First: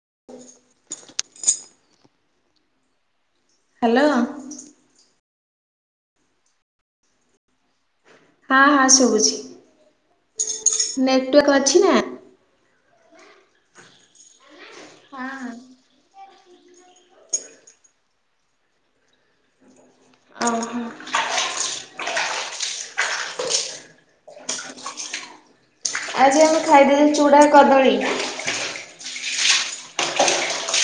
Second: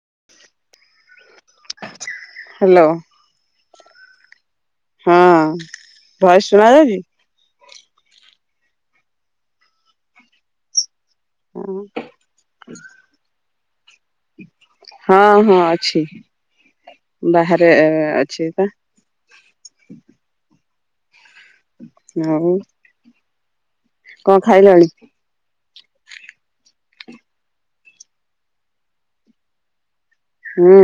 [inaudible] Hello. Hello. ହଁ voice ଶୁଣା ଯାଉଚି। ହଁ ହଁ ଶୁଭୁଚି। ନେଟୱାର୍କ ହଁ ଅଛି ନା? [inaudible] ହଁ ହଁ ଅଛି। ବାହାରେ ଅଛି ପା। ଓହୋ ଆଉ କଣ ଖାଇଲାଣି? ଆଜି ଆମେ ଖାଇଦେଲୁ ଚୁଡ଼ା କଦଳୀ। ହୁଁ।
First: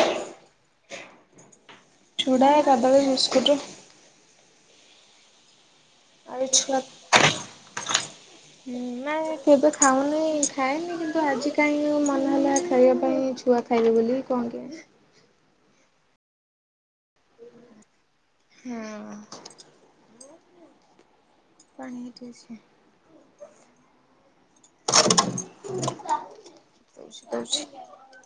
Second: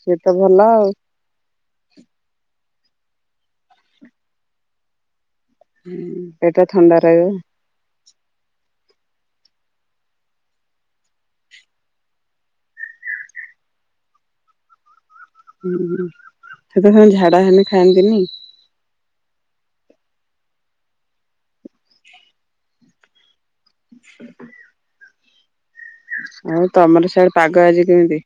ସେଏ ତ ଭଲ ଆଉ ଚୁଡ଼ା କଦଳୀ ବି ବିସ୍କୁଟ ହଁ ପଟା ଥଣ୍ଡା ର ନାଇ କେବେ ଖାଉନି ଖାଏନି କିନ୍ତୁ ଆଜି କାହିଁ ମନେ ହେଲା ଖାଇବା ପାଇଁ ଛୁଆ ଖାଇବେ ବୋଲି କଣ କି ହୁଁ ସେ ତ ସେ ଝାଡା ହେଲେ ଖାଆନ୍ତିନି ହଁ ପାଣି ଅଛି [unintelligible] ଆଉ ତମର ସିଆଡେ ପାଗ ଆଜି କେମିତି?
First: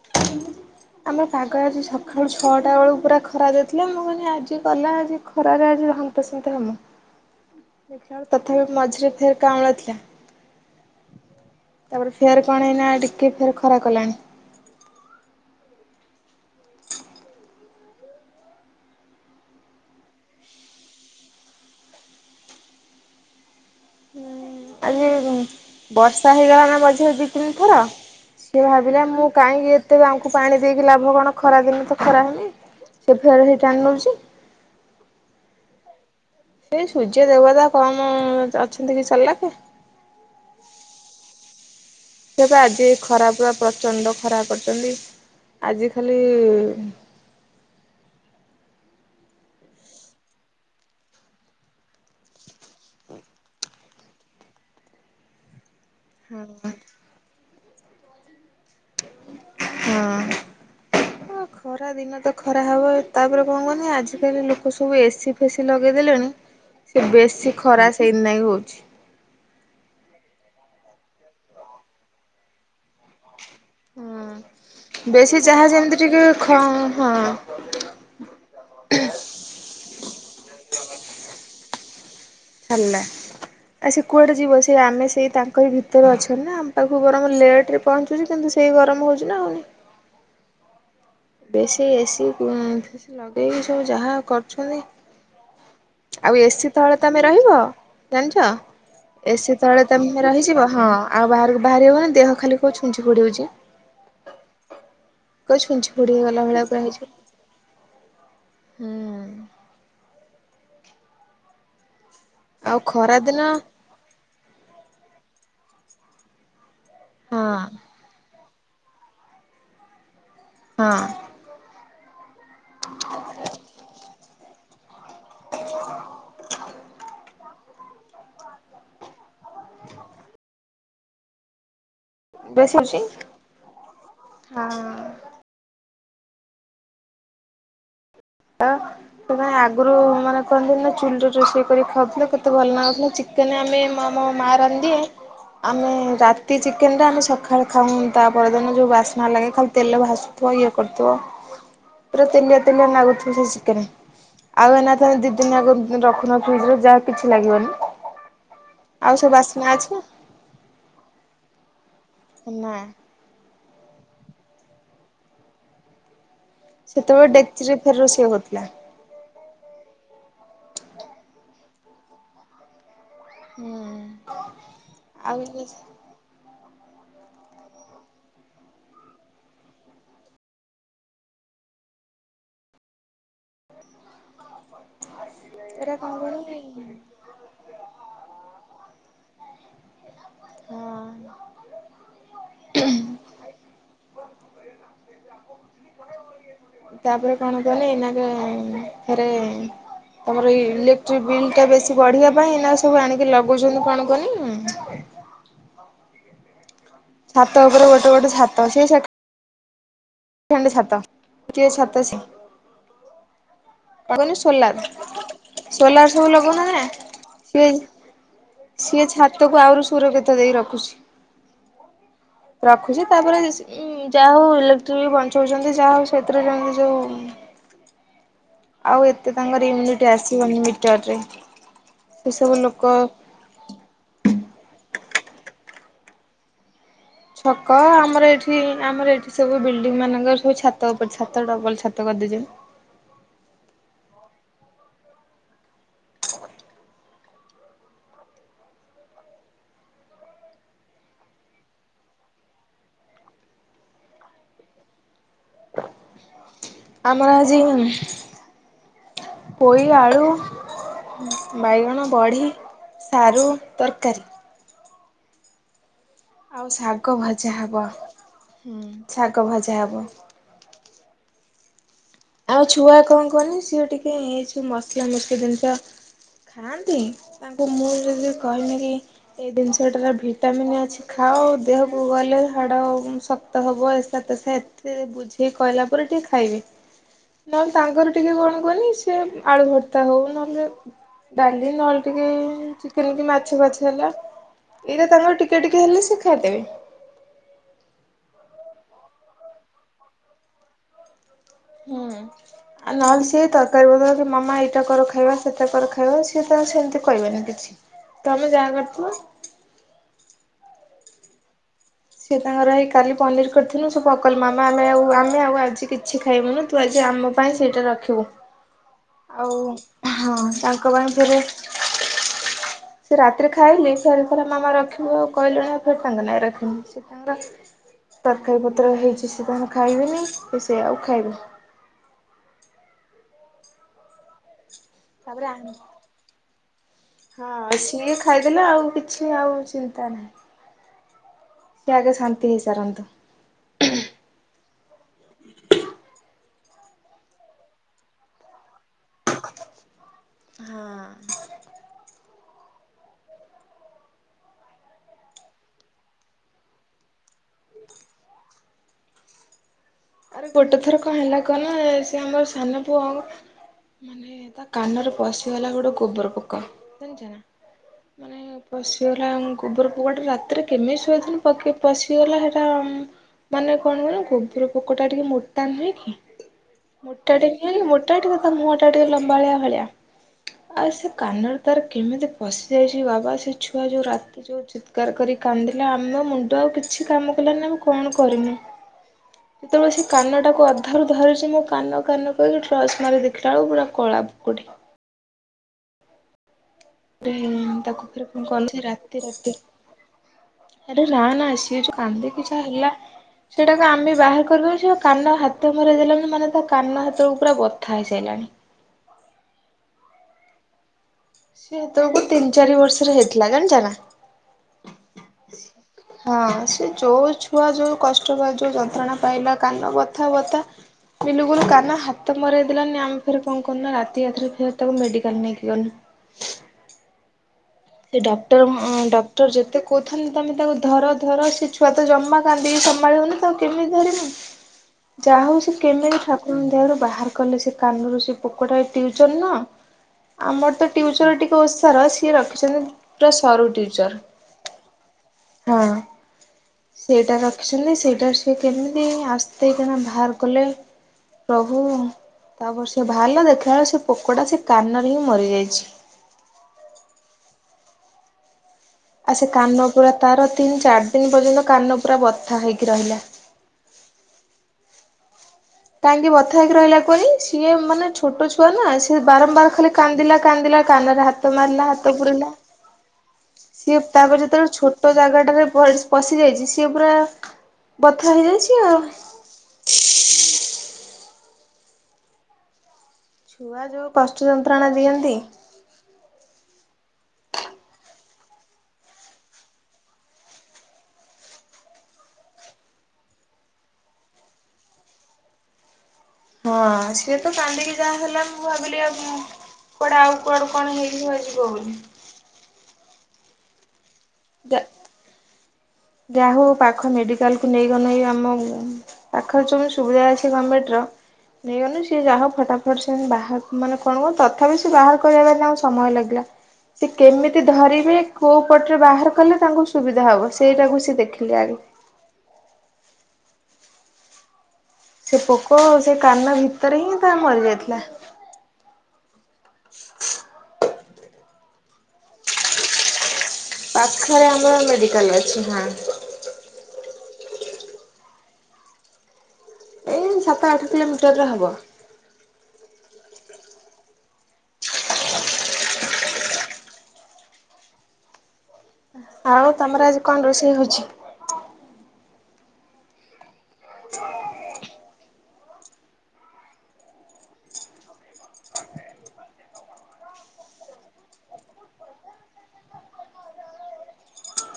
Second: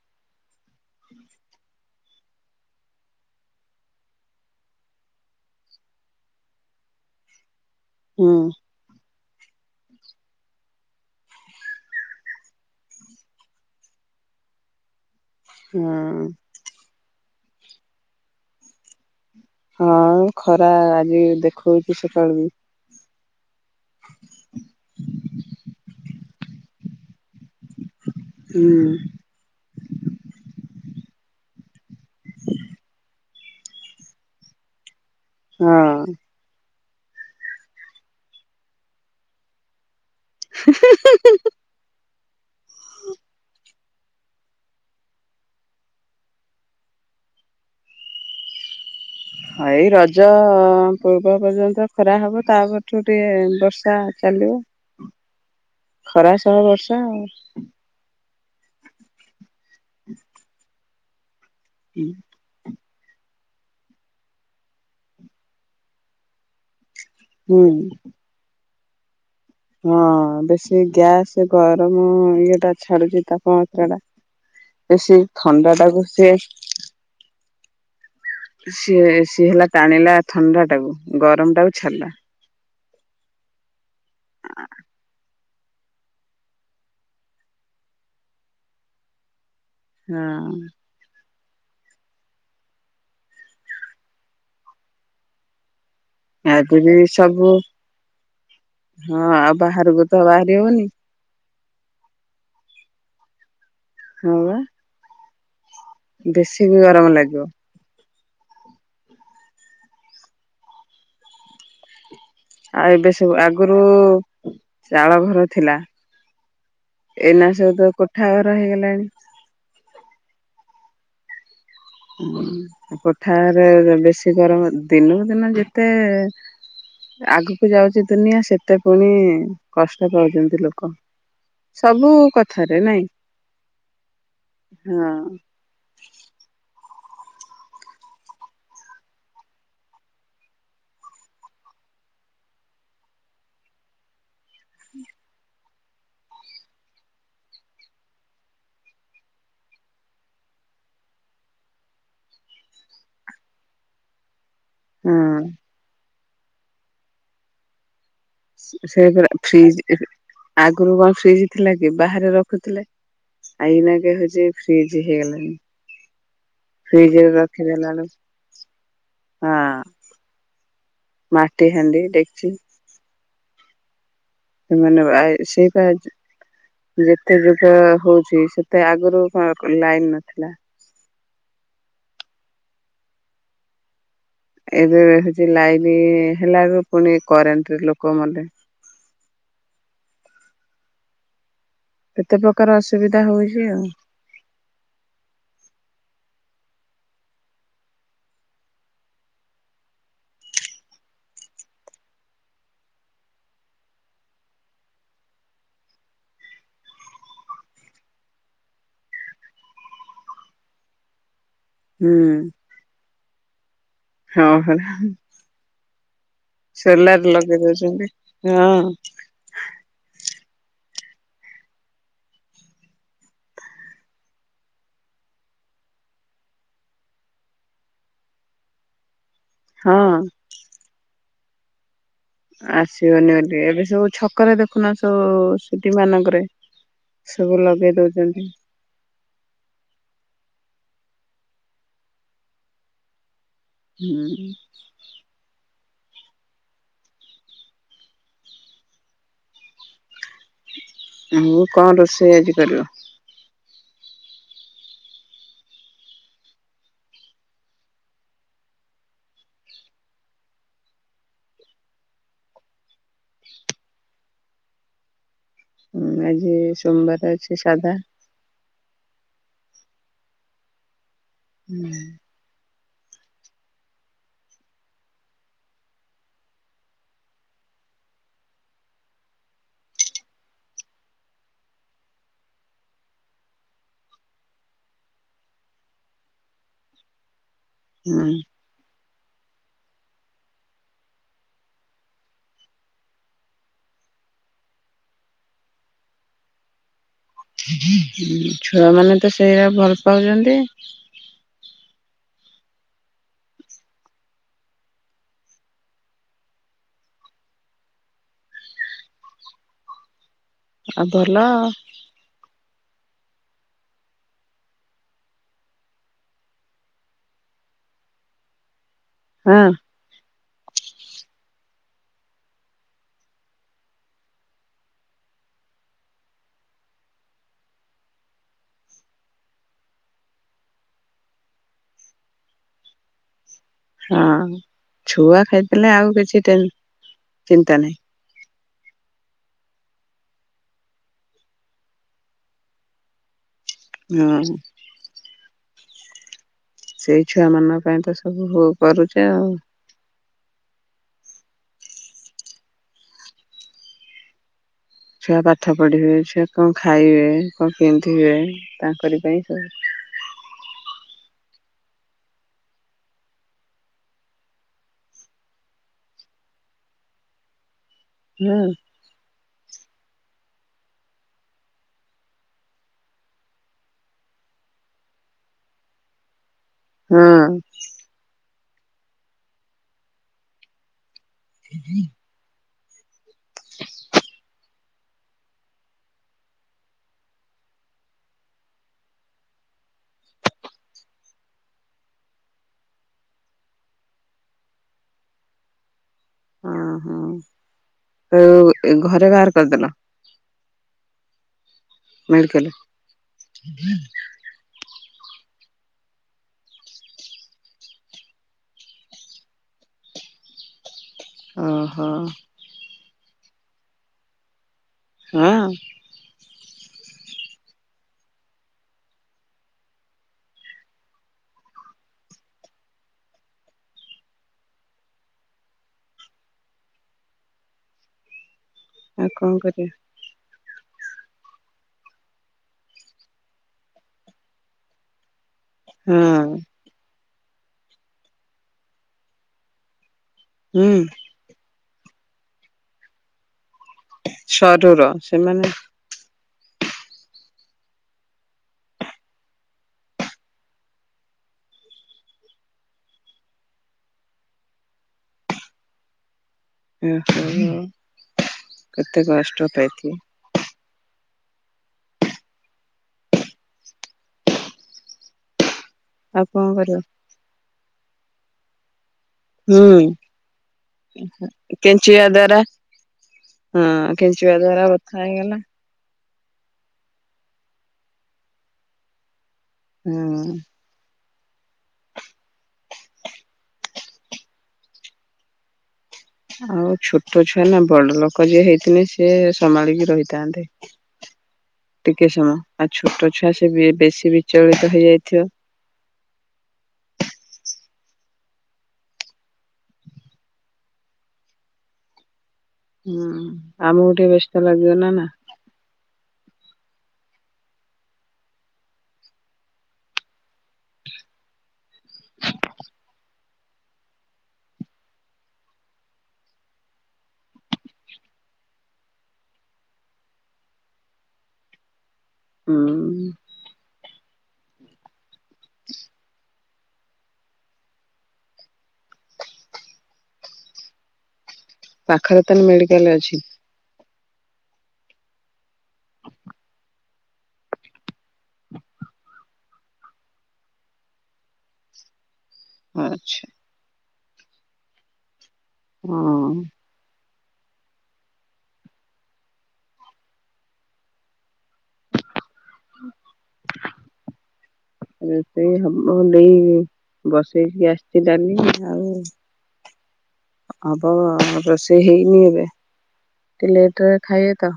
ଆମର ପାଗ ଆଜି ସବୁ ଆଳୁ ଛଅଟା ବେଳକୁ ପୁରା ଖରା ଦେଇଥିଲେ ମୁଁ କହିଲି ଆଜି ଗଲା ଆଜି ଖରାରେ ଆଜି ହନ୍ତେସନ୍ତ ହବ ଦେ ହୁଁ ତଥାପି ମଝିରେ ଥ କାମଳଥିଲା ତାପରେ ଫେର କଣ ହେଇନା ଟିକେ ଫେର ଖରା କଲାଣି ହଁ ହଁ ଖରା ଆଜି ଦେଖଉଛି ସେତେବେଳେ ବି ଆଜି [unintelligible] ବର୍ଷା ହେଇଗଲା ନା ମଝିରେ ଦି ତିନିଥର ସିଏ ହୁଁ ଭାବିଲା ମୁଁ କାହିଁକି ଏତେ ଆମକୁ ପାଣି ଦେଇକି ଲାଭ କଣ ଖ ଖରାଦିନ ତ ଖରାମି ସେ ଘରେ ସେଇ ଟଙ୍ଗଲୋରଛି ହଁ ଏଇ ସୂର୍ଯ୍ୟ ଦେବତା କମ ଅଛନ୍ତି କି ସରିଲା କେ ସେପ ଆଜି ଖରା ପୁରା ପ୍ରଚଣ୍ଡ ଖରା କରଛନ୍ତି ଆଜି ଖାଲି ହଁ ଏଇ ରଜ ପୂର୍ବ ପର୍ଯ୍ୟନ୍ତ ଖରା ହବ ତାପଠୁ ଟିକେ ବର୍ଷା ଚାଲିବ ଖରା ସହବ ବର୍ଷା ଆଉ ହ୍ ହ ଖରା ଦିନ ତ ଖରା ହେବ ତାପରେ କଣ କନି ଆଜିିକାଲି ଲୋକ ସବୁ ଏସି ଫେସି ଲଗେଇଦେଲେଣି ସେ ବେଶୀ ହୁଁ। ଖରା ସେଇଦନାକ ହେଉଛି ହଁ ବେଶୀ ଗ୍ୟାସ ଗରମ ଇଏଟା ଛାଡୁଛି ତାପମାତ୍ରା ଟା ହଁ ବ ସି ବେଶୀ ଯାହା ଥଣ୍ଡା ଯେମିତି ଟାକୁ ଟିକେ ସିଏ ଖ ହଁ ସିଏ ସିଏ ହେଲା ଟାଣିଲା ଥଣ୍ଡା ଟାକୁ ଗରମ ଟାକୁ ଛାଡ଼ିଲା ହେଲଲେ ଆ ସେ କୁଆଡେ ଯିବ ସ ସେ ଆମେ ସେଇ ତାଙ୍କ କହି ଭିତରେ ଅଛନ୍ତି ନା ଆମ ପାଖକୁ ଗରମ ଲେଟ ରେ ପହଞ୍ଚୁଛି କିନ୍ତୁ ସେଇ ଗରମ ହଉଛି ନା ଆଉନି ହଁ ବେଶୀ ଏସିୀ ଲଗେଇକି ସବୁ ଯାହା କରୁଛନ୍ତି ଆଉ ଏସିି ଆଜି ବି ତଳେ ତମେ ସବୁ ରହିବ ଜାଣିଛ ହଁ ଆଉ ଏସିି ତଳେ ବାହାରକୁ ତ ତମେ ବାହାରି ରହିଯିବ ହଉନି ହଁ ଆଉ ବାହାରକୁ ବାହାରି ହବ ନା ଦେହ ଖାଲି କୋଉ ଛୁଞ୍ଚି ପଡିାଉଛି ହଉ ପଷ୍ପନଛ ବେଶୀ ବି ଗରମ ଲାଗିବ ହୁଁ ଆଉ ଏବେ ଖରା ସବୁ ଦିନ ଆଗରୁ ଚାଳ ଘର ଥିଲା ହଁ ଏନା ସବ ତ କୋଠା ହେଇଗଲାଣି ହଁ କୋଠାରେ ବେଶୀ ଗରମ ଦିନକୁ ଦିନ ଯେତେ ଆଗ ଯାଉଛି ଦୁନିଆ ସେ ଏତେ ପୁଣି କଷ୍ଟ ପାଉଛନ୍ତି ଲୋକ ସବୁ ବେଶୀ କଥାରେ ହଉଛି ନାଇଁ ହଁ ସୋଇ ଆଗରୁ ମାନେ କହନ୍ତି ନା ଚୁଲିରେ ରୋଷେଇ କରି ଖାଉଥିଲେ କେତେ ଭଲ ଲାଗୁଥିଲା ଚିକେନ ଆମେ ମାରନ୍ତିି ଆମେ ରାତି ଚିକେନରେ ଆମେ ସକାଳେ ଖାଉନ ତା ପରଦିନ ଯୋଉ ବାସ୍ନା ଲାଗେ ଖାଲି ତେଲ ଭାସୁଥିବ ଇଏ କରୁଥିବ ପୁରା ତେଲିଆ ତେଲିଆ ନାଗୁଥିବ ଶିକରେ ଆଉ ଏଥେ ହଁ ଦି ଦିନିଆ ରଖୁନ ଫିଜ ଯାହା କିଛି ଲାଗିବନି ସୋ ଆଉ ସବୁ ବାସ୍ନା ଅଛି ଫ୍ରିଜ ନା ଆଗରୁ କଣ ଫ୍ରିଜ ଥିଲା କି ବାହାରେ ନା ରଖୁଥିଲେ ଆଇନାଗ ହଉଛି ଫ୍ରିଜ ହେଇଗଲାଣି ଫ୍ରିଜରେ ସେତେବେଳେ ଡେକ୍ଚ ରଖିଦେଲା ଫେର ର ବେଳକୁ ସେଏ ହଉଥିଲା ହଁ ମାଟି ହାଣ୍ଡି ଦେଡଖଚ ହୁଁ ସେମାନୋନେ ଆଉ ଏଇଟା ସେଇପାଇ ଯେତେ ଯୁଗ ହଉଛି ସେତେ ଆଗରୁ କଣ ଲାଇନ ନଥିଲା ଏବେ ହେଉଛି ଲାଇନ କଣ କହନି ହେଲାାରୁ ପୁଣି କରେଣ୍ଟ ଲୋକ ମତେ ହଁ ଏତେ ପ୍ରକାର ଅସୁବିଧା ହଉଛି ଆଉ ତାପରେ କଣ ଗଲେ ଥରେ ତମର ଇଲେକ୍ଟ୍ରିକ ବିଲ୍ ଟା ବେଶୀ ବଢିବା ପାଇଁ ନା ସବୁ ଆଣିକି ଲଗଉଛନ୍ତି କଣ କନି ଛାତ କଲେ ଗୋଟେ ଗୋଟେ ଛାତ ସେ ସେ ଣ୍ଡ ଛାତ ହୁଁ ଛାତଛି କନ ହଁ ଶଲା ପରା ତଲର୍ ସବୁ ଲୋକ ନା ସୋଲାର ଲଗେଇ ସିଏ ଦଉଛନ୍ତି ହଁ ସିଏ ଛାତକୁ ଆହୁରୁ ସୁରକ୍ଷିତ ଦେଇ ରଖ ରଖୁଛି ତାପରେ ଯାହା ହଉ ବି ବଞ୍ଚଉଛନ୍ତି ଯାହା ହଉ ସେଥିରେ ଯେମତି ଯୋଉ ଆଉ ଏ ଏତ ତାଙ୍କ ହଁ ଇମ୍ୟୁନିଟି ଆସିବନି [unintelligible] ଲୋକ ଆସିବନି ବୋଲି ଏବେ ସବୁ ଛକ ରେ ଦେଖୁନା ତ ସେଟିମାନଙ୍କରେ ଛକ ଆମର ଏଠି ଆମର ଏଠି ସବୁ ବିଲଡିଂ ମାନଙ୍କର ସବୁ ଛାତ [unintelligible] ଛାତ ଉପରେ ଛାତ ଟା ଭ ଛାତ କରିଦେଇଛ ହୁଁ ମୁଁ କଣ ରୋଷେଇ ଆଜିିକାଲି ଆମର ଆଜି ପୋଇ ଆଳୁ ବାଇଗଣ ବଢ଼ି ସାରୁ ତରକାରୀ ହଁ ଆଜି ଆଉ ଶାଗ ସୋମବାରଛି ସାଧା ଛା କ ଭଜ ଆବ ହୁଁ ମୋ ଛୁଆ କଣ କହନି ସିଏ ଟିକିଏ ଏଇସବୁ ମସଲା ମସଲା ଜିନିଷ ଖାଆନ୍ତି ତାଙ୍କୁ ମୁଁ ଯଦି କହିବି କି ଏଇ ଜିନିଷଟାର ଭିଟାମିନ୍ ଅଛି ଖାଅ ଦେହକୁ ଗଲେ ହାଡ଼ ଶକ୍ତ ହେବ ଏସା ତେସା ଏତେ ବୁଝେଇ କହିଲା ପରେ ଟିକିେ ଖାଇବେ ନହଲେ ସାଙ୍ଗର ଟିକେ କଣ କନଛି ସେ ଆଳୁ ଭର୍ତ୍ତା ହଉ ନହେଲେ ଡାଲି ନହେଲେ ଟିକେ ଚିକେନ କି ମାଛ ଫାଛ ହେଲା ଏଇଟା ତାଙ୍କର ଟିକେ ଟିକେ ହେଲେ ସେ ଖାଇଦେବେ ଛୁଆମାନୋନେ ତ ସେଇଟା ଭଲ ପାଉଛନ୍ତି ହୁଁ ଆଉ ନହେଲେ ସିଏ ତରକାରୀ ବଦବ କି ମାମା ଏଇଟା କର ଖାଇବା ସେଟା କର ଖାଇବା ସିଏ ତ ସେମିତି କହିବନି କିଛି ତମେ ଯାହା କରିଥିବା ଆଦଲ ଏଇ କାଲି ପନିର କରିଥିଲୁ ସ ପକଲ ମାମା ଆମେ ଆ ଆମେ ଆଉ ଆଜି କିଛି ଖାଇବୁନୁ ତୁ ଆଜି ଆମ ପାଇଁ ସେଇଟା ରଖିବୁ ହଁ ଆଉ ହଁ ତାଙ୍କ ପାଇଁ ଫରେ ସେ ରାତିରେ ଖାଇଲି ଫର ଫର ମାମା ରଖିବୁ ଆଉ କହିଲେଣି ଫେର ତାଙ୍କ ନାଇଁ ରଖିନି ସେ ତାଙ୍କର ତରକାରୀ ପତ୍ର ହେଇଛି ସେ ତାଙ୍କୁ ଖାଇବେନି କି ସେ ଆଉ ଖାଇବେ ହଁ ଛୁଆ ତାପରେ ଆ ଖାଇଦେଲେ ଆଉ କିଛି ଟେନ୍ ଚିନ୍ତା ହଁ ନାହିଁ। ସ ଖାଇଦେଲେ ଆଉ କିଛି ଆଉ ଁ ସେ ଆଗେ ଶାନ୍ତି ହେଇସାରନ୍ତୁ ହଁ ସେଇ ଛୁଆମାନାନଙ୍କ ପାଇଁ ତ ସବୁ କରୁଛେ ଆଉ ହଁ ଛୁଆ ପାଠ ପଢିବେ ଛୁଆ କଣ ଖାଇବେ ଲୋକ କେମିତି ହୁଏ ତାଙ୍କ ପାଇଁ [inaudible] ଆରେ ଗୋଟେ ଥର କଣ ହେଲା କନା ସେ ଆମର ସାନ ପୁଅ ମାନେ ତା କାନରେ ପଶିଗଲା ଗୋଟେ ଗୋବର ପୋକ ଜଣିଛ ନା ମାନେ ହଁ ପଶଲା ଗୋବର ଗୋଟେ ରାତିରେ କେମିତି ଶୋଇଥିଲ ପଶିଗଲା ସେଟା ମାନେ କଣ କହନ ଗୋବର ପୋକଟା ଟିକେ ମତ୍ତାନ ନୁହେଁ କି? ମୁୋଟା ହଁ ଟଁ ମୁୋଟା ଟ ତା ମୁହଁ ଟା ଟିକେ ଲମ୍ବାଳିଆ ଭଳିଆ ଆଉ ସେ କାନଡ଼ ତାର କେମିତି ପଶଦ୍ ସେ ବାବା ସେ ଛୁଆ ଯୋଉ ରାତି ଯୋଉ ଚିତ୍କାର କରିି କାନ୍ଦିଲା ଆମେ ମୁଣ୍ଡ ଆଉ କିଛି କାମ କଲା କଣ କରିମୁ ଯେତେବେଳେ ସେ କାନଟାକୁ ଅଧାରୁ ଧରିଛି ମୁଁ କାନ କାନ କରିକି ଡ୍ରସ୍ ମାରି ଦେଖିଲା ବେଳକୁ ପୁରା କଳା ବୁକୁଠି ହଁ ହଁ। ତାକୁ ଫରେ କନ ଆଉ ରାତି ଘରେ ବାହାର ରାତି କରିଦେଲ ଆରେ ରା ନା ଆସିବ ଯୋଉ କାନ୍ଦିକି ଯାହା ମେଡିକାଲ ହେଲା ସେଟାକୁ ଆମେ ବାହାର କରି ସେ କାନ ହାତ ମର ଦେଲା ମାନେ ତା କାନ ହାତରୁ ପୁରା ବଥା ହେଇସାରିଲାଣି ସେି ଓହୋ ତକୁ ତିନି ଚାରି ବର୍ଷ ହେଇଥିଲା କଣ ଜ ହଁ ହଁ ସେ ଯୋଉ ଛୁଆ ଯୋଉ କଷ୍ଟ ଯୋଉ ଯନ୍ତ୍ରଣା ପାଇଲା କାନ ବଥା ବଥା ବିଲକୁଲ କାନ ହାତ ମରଇ ଦେଲାନି ଆମେ ଫେର କଣ କରୁନ ରାତିଥରେ ଫ ତାକୁ ମେଡିକାଲ ନେଇକି ଗନୁ ସେ ଡଟ ଡଟର ଆଉ ଡକ୍ଟର କଣ ଯେତେ କରିବା କହୁଥାନ୍ତି ତମେ ତାକୁ ଧର ଧର ସେ ଛୁଆ ତ ଜମା କାନ୍ଦିକି ସମ୍ଭାଳି ହଉନି ତଉ କେମିତି ଧରିମୁ ଯାହା ହଉ। ସେ କେମ ବି ହଁ ଠାକୁରଙ୍କ ଦେହରୁ ବାହାର କଲେ ସେ କାନରୁ ସେ ପୋକଟା ଉଚନ ନା ଆମର ତ ହୁଁ ଟଟିଉଚର ଟିକେ ଅ ସରସ ସ ରଖ ସେ ପୁରା ସରୁ ଉଠିଛି। ସରୁର ସେମାନେ ସେଇଟା ରଖିଛନ୍ତି ସେଇଟାରେ ସିଏ କେମିତି ଆସ କଣା ବାହାର କଲେ ପ୍ରଭୁ ତାପରେ ସେ ଭଲ ଦେଖିଲା ବେଳେ ସେ ପୋକଟା ସେ କାନରେ ହିଁ ମରିଯାଇଛି। ଆଛା ଆ ସେ କାନ ପୁରା ତାର ତିନି ଚାରି ଦିନ ଏ ପର୍ଯ୍ୟନ୍ତ କାନ ପୁରା ବଥା ହେଇକି ରହିଲା। କାହିଁକି ଆଉ ବଥା କଣ ହେକି ରହିଲା କରିବ ପରେ ସିଏ ମାନେ ଛୋଟ ଛୁଆ ନା ଆସି ସେ ବାରମ୍ବାର ଖାଲି ହୁଁ କାନ୍ଦିଲା କାନ୍ଦିଲା କାନରେ ହାତ ମାରିଲା ହାତ କେଞ୍ଚିବା ପୁୁରିଲା ଦ୍ଵାରା ସିଏ ହଁ ତାପରେ କେଞ୍ଚିବା ତର ଦ୍ଵାରା ଛୋଟ ବଥା ହେଇଗଲା ଜାଗାଟାରେ ପଶି ଯାଇଛି ସିଏ ପୁରା ବଥା ହେଇଯାଇଛି ଆଉ। ହୁଁ ଛୁଆ ଯୋଉ ପଷ୍ଟୁ ଯନ୍ତ୍ରଣା ଦିଅନ୍ତି। ଆଉ ଛୋଟ ଛୁଆ ନା ବଡ ଲୋକ ଯିଏ ହେଇନ ସିଏ ସମ୍ଭାଳିକି ରହିଥାନ୍ତିେ ଟିକେ ସମୟ ଆ ଛୋଟ ଛୁଆ ସେ ବେଶୀ ବିଚଳିତ ହେଇଯାଇଥିବ। ହଁ ସିଏ ତ କାନ୍ଦିକି ଯାହା ହେଲା ମୁଁ ଭାବିଲି ଆଉ କୁଆଡେ ଆଉ କୁଆଡୁ କଣ ହେଇକି ଯିବ ବୋଲି। ହୁଁ ଆମ ଟିକେ ବ୍ୟସ୍ତ ଲାଗିବ ନା ନା। ଯା ହଉ ପାଖ ମେଡିକାଲ କୁ ନେଇଗନୁ ଏଇ ଆମ ପାଖରେ ଯୋଉି ସୁବିଧା ଅଛି ଗଭର୍ଣମେଣ୍ଟ ର ନେଇଗନେ ସି ଯା ହଉ ଫଟାଫଟ ସେ ବା ମାନେ କଣ କ ତଥାପି ସେି ବାହାର କରିବା ତାଙ୍କୁ ସମୟ ଲାଗିଲା ସେି କେମିତି ଧରିବେ କୋଉ ପଟରେ ବାହାର କଲେ ତାଙ୍କୁ ସୁବିଧା ହବ। ସେଇଟାକୁ ସେ ଦେଖିଲେ ଆଗେ। ହୁଁ। ସେ ପୋକ ସେ କାନ ଭିତରେ ହିଁ ତା ମରି ଯାଇଥିଲା। ପାଖରେ ତାଲେ ମେଡିକାଲ୍ ଅଛି। ପାଖରେ ଆମର ମେଡିକାଲ୍ ଅଛି ହଁ। ଏଇ ସାତ ଆଠ କିଲୋମିଟର ରେ ହବ। ଆଛା। ହଁ। ଆଉ ତମର ଆଜି କଣ ରୋଷେଇ ହଉଛି। [inaudible] [inaudible] ସେଇ ହବ ସେଇ ବସେଇକି ଆସିଚି ଡାଲି ଆଉ ହବ ରୋଷେଇ ହେଇନି ଏବେ ଟିକେ ଲେଟରେ ଖାଇ ଏତ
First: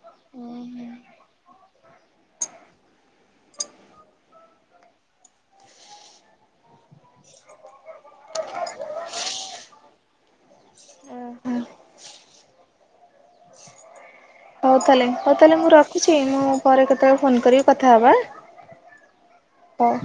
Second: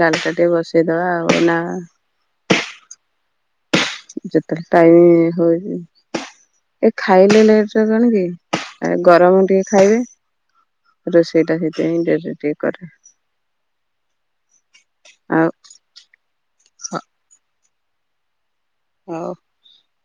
ଡାଲିଟା ଟିକେ ବସେଇଦବା ଆଉ ନା ଯେତେବେଳେ ଟାଇମ୍ ହଉଛି ଏ ଖାଇଲେ ଲେଟ୍ ରେ କଣ କି ଗରମ ଟିକେ ଖାଇବେ ରୋଷେଇ ଟା ସେଥିପାଇଁ ଡେରିରେ ଟିକେ କରେ। ହଉ ତାହେଲେ ହଉ ଆଉ ତାହଲେ ମୁଁ ରଖିଛି ମୁଁ ପରେ କେତେବେଳେ ଫୋନ କରି କଥା ହବା। ହଉ। ହଉ।